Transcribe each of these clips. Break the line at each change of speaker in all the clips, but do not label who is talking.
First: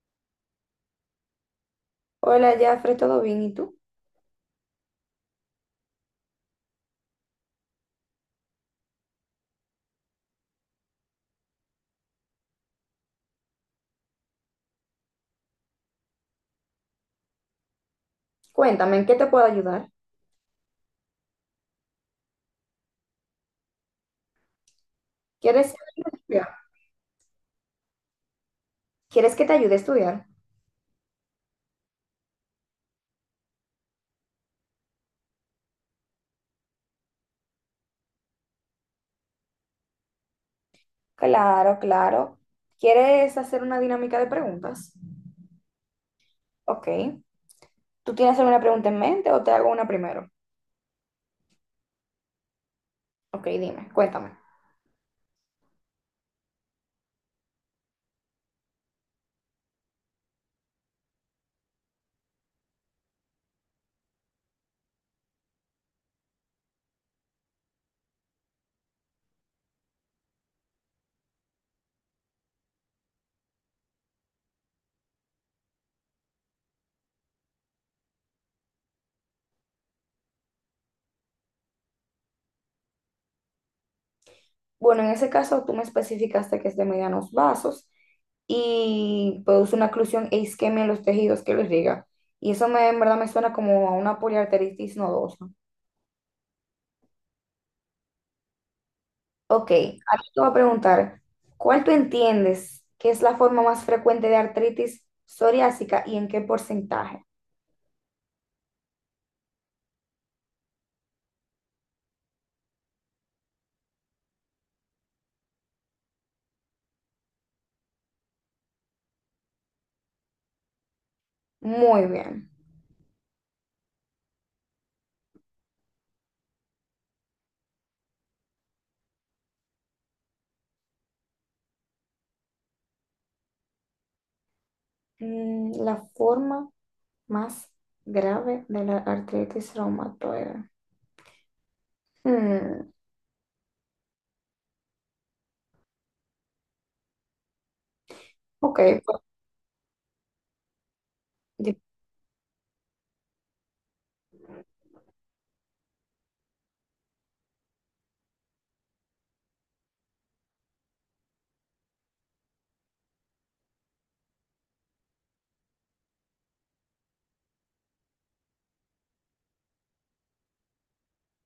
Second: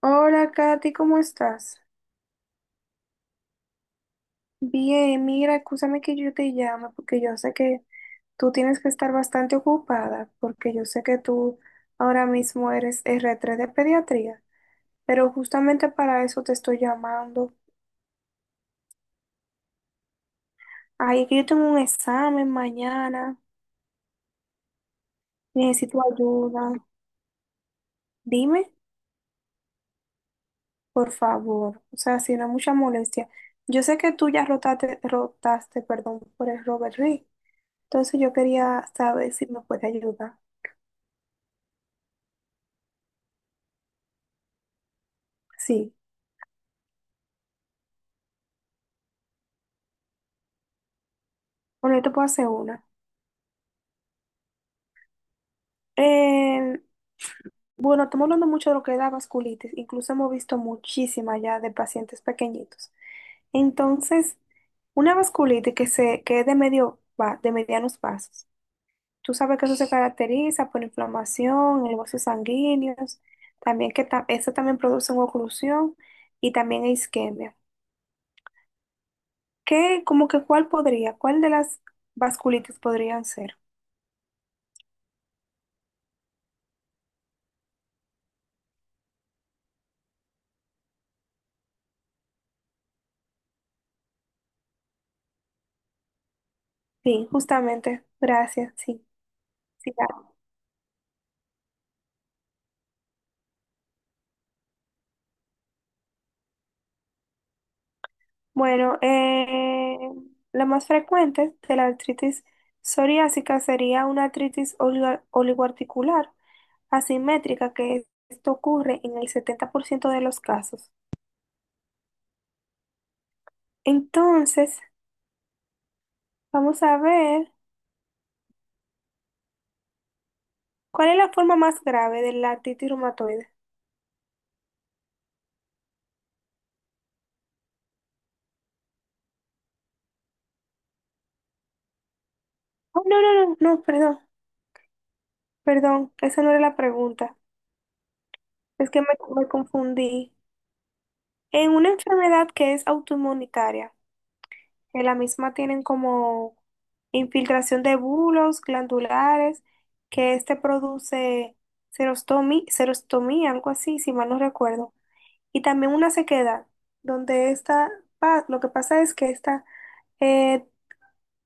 Hola, Katy, ¿cómo estás?
Hola, Jafre, ¿todo bien? ¿Y tú?
Bien, mira, escúchame que yo te llame porque yo sé que tú tienes que estar bastante ocupada porque yo sé que tú ahora mismo eres R3 de pediatría, pero justamente para eso te estoy llamando.
Cuéntame, ¿en qué te puedo ayudar?
Ay, es que yo tengo un examen mañana,
¿Quieres
necesito
estudiar?
ayuda. Dime,
¿Quieres que te ayude a estudiar?
por favor, o sea, si no es mucha molestia. Yo sé que tú ya rotaste, perdón, por el Robert Reed, entonces yo quería saber si me puede ayudar.
Claro, claro. ¿Quieres hacer una dinámica de preguntas?
Sí.
Ok. ¿Tú tienes alguna pregunta en mente o te hago una primero?
Bueno, yo te puedo hacer una.
Ok, dime, cuéntame.
Eh, bueno, estamos hablando mucho de lo que es la vasculitis. Incluso hemos visto muchísima ya de pacientes pequeñitos. Entonces, una vasculitis que, se, que es de, medio, de medianos vasos. Tú sabes que eso se caracteriza por inflamación en los vasos sanguíneos, también que eso también produce una oclusión y también isquemia. ¿Qué, como que cuál podría, cuál de las vasculitis podrían ser?
Bueno, en ese caso tú me especificaste que es de medianos vasos y produce una oclusión e isquemia en los tejidos que los liga. Y eso me, en verdad me suena como a una poliarteritis nodosa.
Sí, justamente, gracias, sí.
Ok,
Sí,
ahora te voy a preguntar, ¿cuál tú entiendes que es la forma más frecuente de artritis psoriásica y en qué porcentaje?
bueno, la más frecuente de la artritis psoriásica sería una artritis oligoarticular asimétrica, que esto ocurre en el 70% de los casos.
Muy bien.
Entonces, vamos a ver cuál es la forma más grave de la artritis reumatoide.
La forma más grave de la artritis reumatoide. Mm,
Oh, no, no, no, no, perdón, perdón, esa no era la pregunta.
ok,
Es que me,
pues,
me confundí. En
di-
una enfermedad que es autoinmunitaria, en la misma tienen como infiltración de bulos glandulares, que este produce serostomía, algo así, si mal no recuerdo. Y también una sequedad, donde esta, lo que pasa es que esta eh,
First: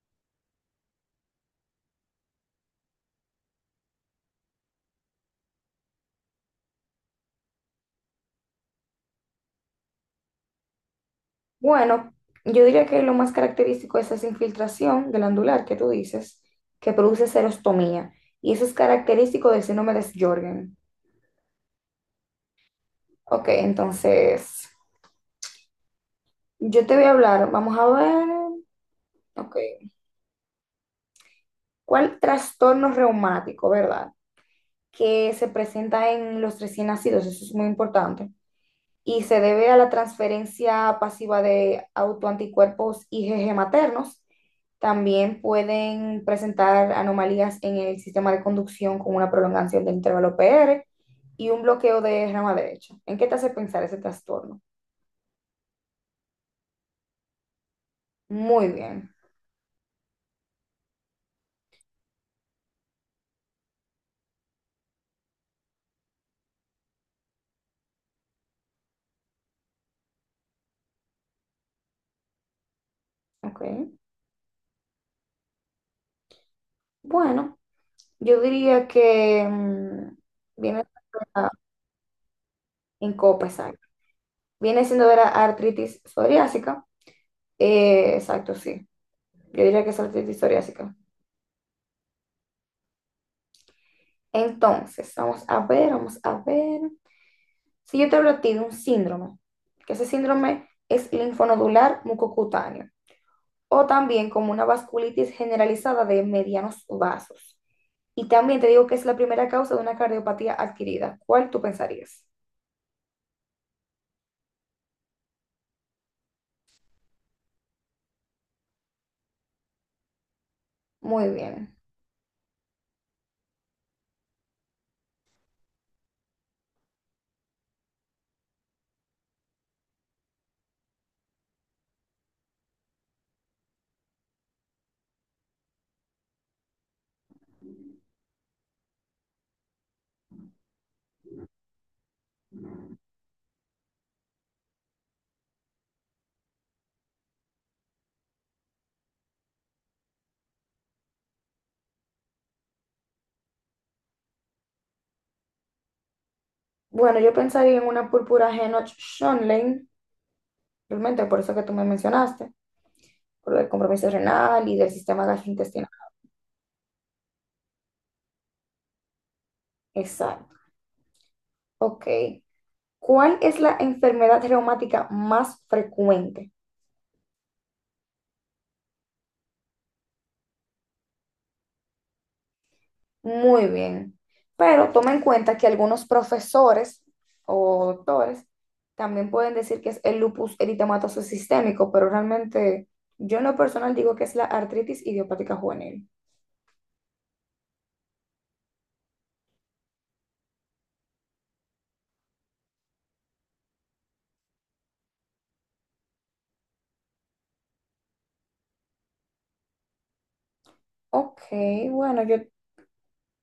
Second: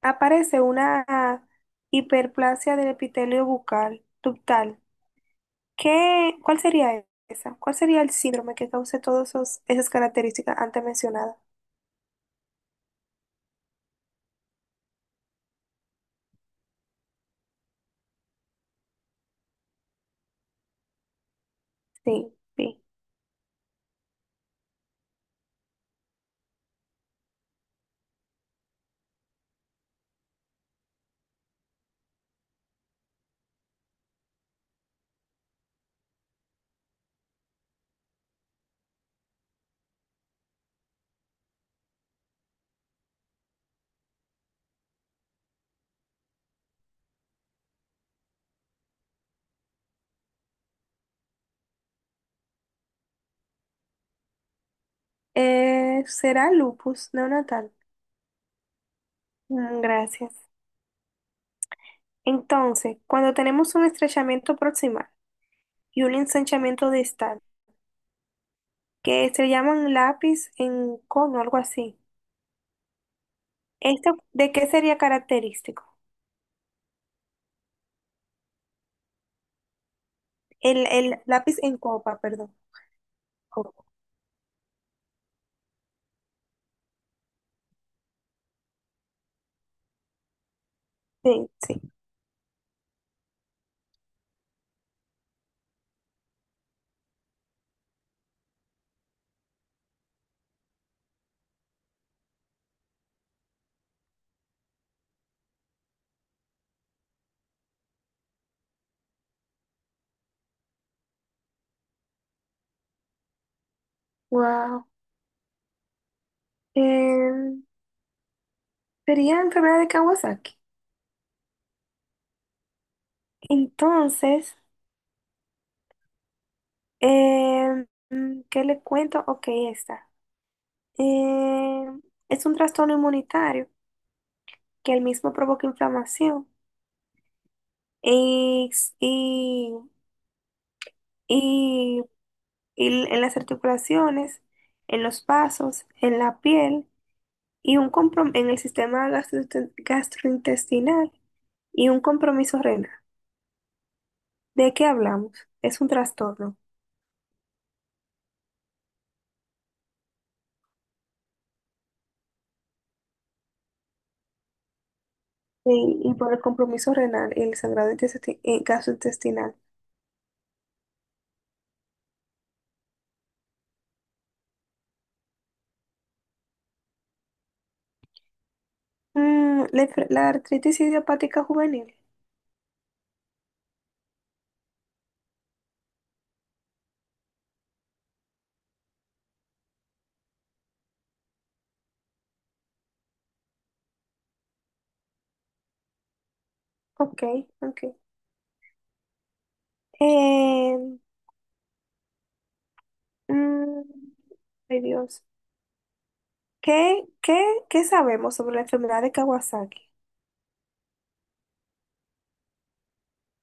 aparece una hiperplasia del epitelio bucal, ductal. ¿Qué, cuál sería esa? ¿Cuál sería el síndrome que cause todas esas características antes mencionadas?
bueno, yo diría que lo más característico es esa infiltración glandular que tú dices, que produce serostomía, y eso es característico del síndrome de Sjögren.
Sí, sí.
Ok, entonces... Yo te voy a hablar, vamos a ver. Ok. ¿Cuál trastorno reumático, verdad? Que se presenta en los recién nacidos, eso es muy importante. Y se debe a la transferencia pasiva de autoanticuerpos IgG maternos. También pueden presentar anomalías en el sistema de conducción con una prolongación del intervalo PR y un bloqueo de rama derecha. ¿En qué te hace pensar ese trastorno?
Será lupus neonatal.
Muy bien.
Mm, gracias. Entonces, cuando tenemos un estrechamiento proximal y un ensanchamiento distal, que se llaman lápiz en cono, algo así,
Ok.
¿esto de qué sería característico?
Bueno, yo diría que viene
El lápiz en copa, perdón.
en COPESAC.
Copa.
Viene siendo de la artritis psoriásica. Exacto, sí. Yo diría que es artritis psoriásica.
Sí, sí.
Entonces, vamos a ver, vamos a ver. Si yo te hablo a ti de un síndrome, que ese síndrome es linfonodular mucocutáneo, o también como una vasculitis generalizada de medianos vasos. Y también te digo que es la primera causa de una cardiopatía adquirida. ¿Cuál tú pensarías?
Wow. Em, sería enfermedad de Kawasaki.
Muy bien.
Entonces, em, ¿qué le cuento? Ok, está. Em, es un trastorno inmunitario que el mismo provoca inflamación y, y, y- y en las articulaciones, en los vasos, en la piel y un en el sistema gastrointestinal y un compromiso renal. ¿De qué hablamos? Es un trastorno.
Bueno, yo pensaría en una púrpura Henoch-Schönlein, realmente por eso que tú me mencionaste, por el compromiso renal y del sistema gastrointestinal.
Y por el compromiso renal y el sangrado gastrointestinal.
Exacto. Ok. ¿Cuál es la enfermedad reumática más frecuente?
Mm, la, la artritis idiopática juvenil.
Muy bien. Pero toma en cuenta que algunos profesores o doctores también pueden decir que es el lupus eritematoso sistémico, pero realmente yo en lo personal digo que es la artritis idiopática juvenil.
Ok, ok. Eh, mm, ay Dios. ¿Qué, qué, ¿qué sabemos sobre la enfermedad de Kawasaki?
Ok, bueno, yo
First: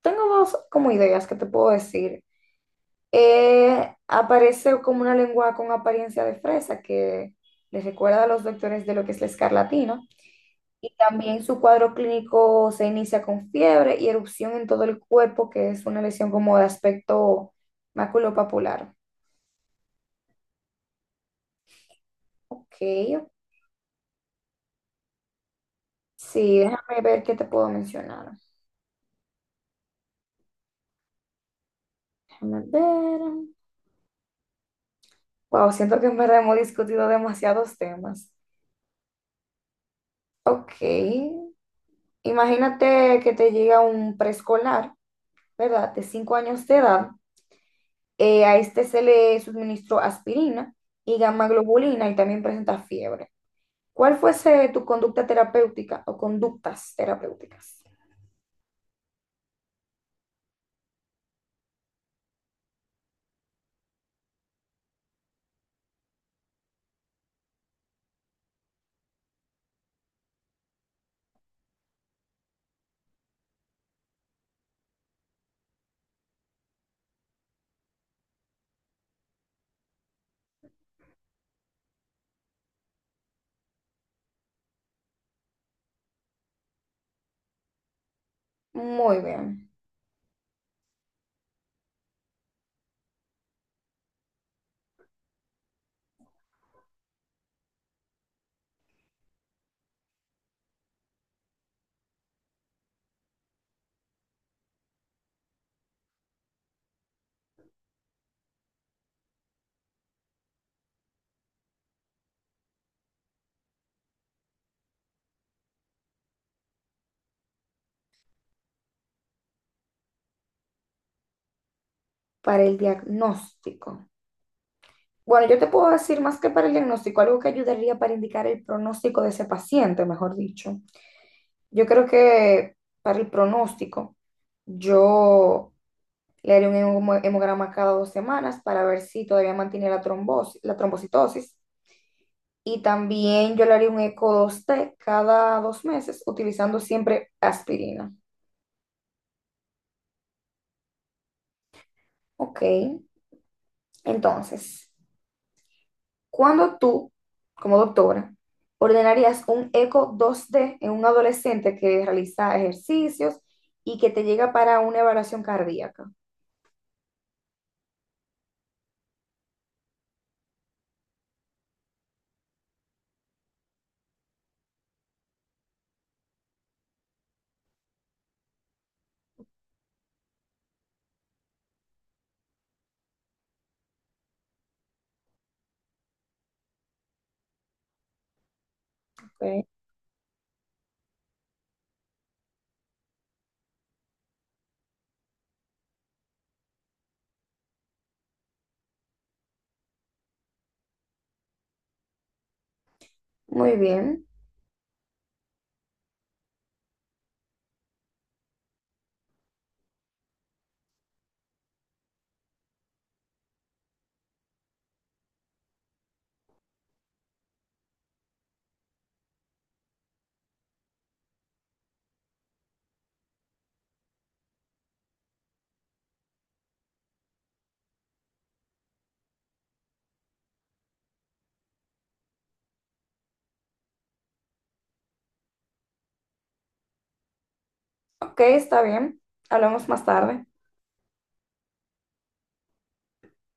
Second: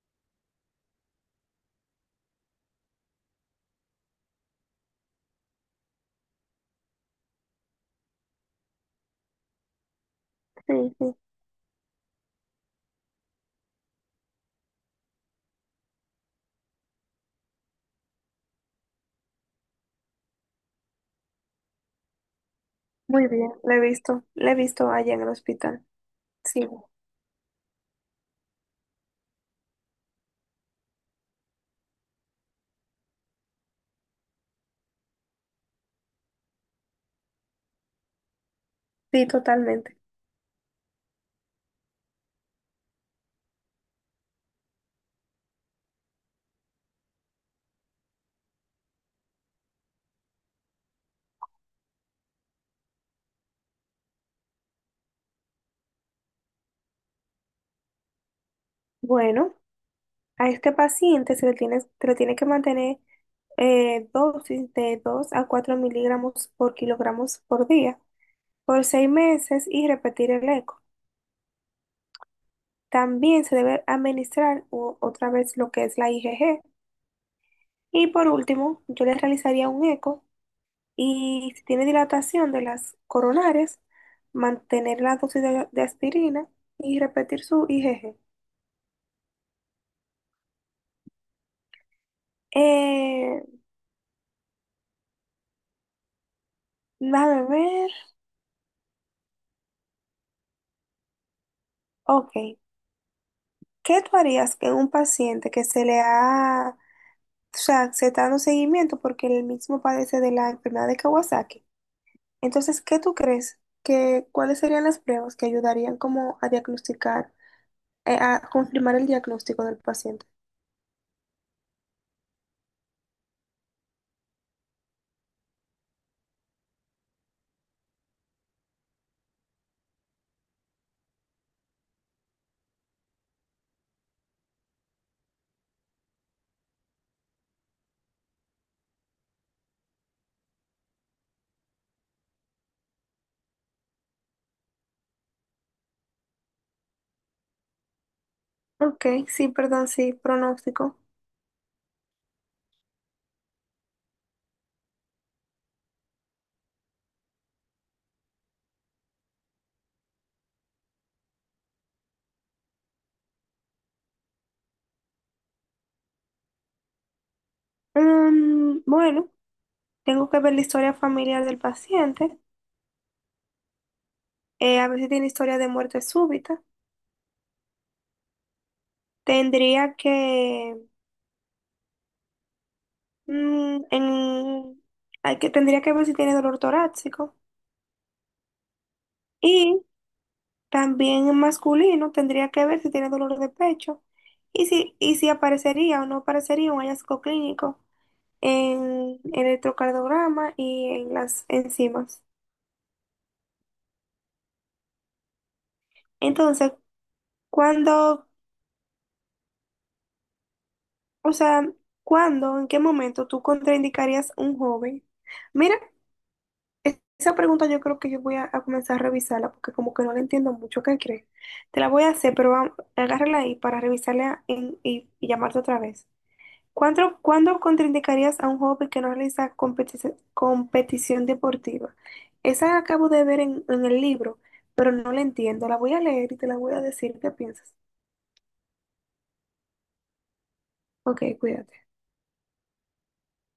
tengo dos como ideas que te puedo decir. Aparece como una lengua con apariencia de fresa que les recuerda a los doctores de lo que es la escarlatina. Y
Sí, sí,
también su cuadro clínico se inicia con fiebre y erupción en todo el cuerpo, que es una lesión como de aspecto maculopapular. Ok,
muy bien, la he visto allá en el hospital.
sí,
Sí,
déjame ver qué te puedo mencionar. Déjame ver. Wow, siento que en verdad hemos discutido demasiados temas.
sí, totalmente.
Ok. Imagínate que te llega un preescolar, ¿verdad? De 5 años de edad. A este se le suministró aspirina y gamma globulina y también presenta fiebre. ¿Cuál fuese tu conducta terapéutica o conductas terapéuticas?
Bueno, a este paciente se le tiene que mantener dosis de 2 a 4 mg por kg por día por 6 meses y repetir el eco. También se debe administrar otra vez lo que es la IgG. Y por último, yo le realizaría un eco y si tiene dilatación de las coronarias, mantener la dosis de aspirina y repetir su IgG.
Muy bien,
Eh, déjame ver. Ok. ¿Qué tú harías que un paciente que se le ha, o sea, se está dando seguimiento porque él mismo padece de la enfermedad de Kawasaki? Entonces, ¿qué tú crees que, cuáles serían las pruebas que ayudarían como a diagnosticar, a confirmar el diagnóstico del paciente?
para el diagnóstico. Bueno, yo te puedo decir más que para el diagnóstico, algo que ayudaría para indicar el pronóstico de ese paciente, mejor dicho. Yo creo que para el pronóstico, yo le haré un hemograma cada 2 semanas para ver si todavía mantiene la trombosis, la trombocitosis. Y también yo le haré un eco 2T cada 2 meses utilizando siempre aspirina.
Ok, sí, perdón, sí, pronóstico.
Ok, entonces, ¿cuándo tú, como doctora, ordenarías un eco 2D en un adolescente que realiza ejercicios y que te llega para una evaluación cardíaca?
Mm, bueno. Tengo que ver la historia familiar del paciente, a ver si tiene historia de muerte súbita. Tendría que, mm, en- hay que, tendría que ver si tiene dolor torácico.
Ok,
Y también en masculino tendría que ver si tiene dolor de pecho y si aparecería o no aparecería un hallazgo clínico en, el electrocardiograma y en las enzimas.
muy bien.
Entonces, cuando, o sea, ¿cuándo, en qué momento tú contraindicarías un joven? Mira, esa pregunta yo creo que yo voy a comenzar a revisarla porque como que no la entiendo mucho. ¿Qué crees? Te la voy a hacer, pero vamos, agárrala ahí para revisarla y llamarte otra vez. ¿Cuándo, cuándo contraindicarías a un joven que no realiza competición deportiva? Esa la acabo de ver en el libro, pero no la entiendo. La voy a leer y te la voy a decir qué piensas.
Ok, está bien. Hablamos más tarde.
Ok, cuídate.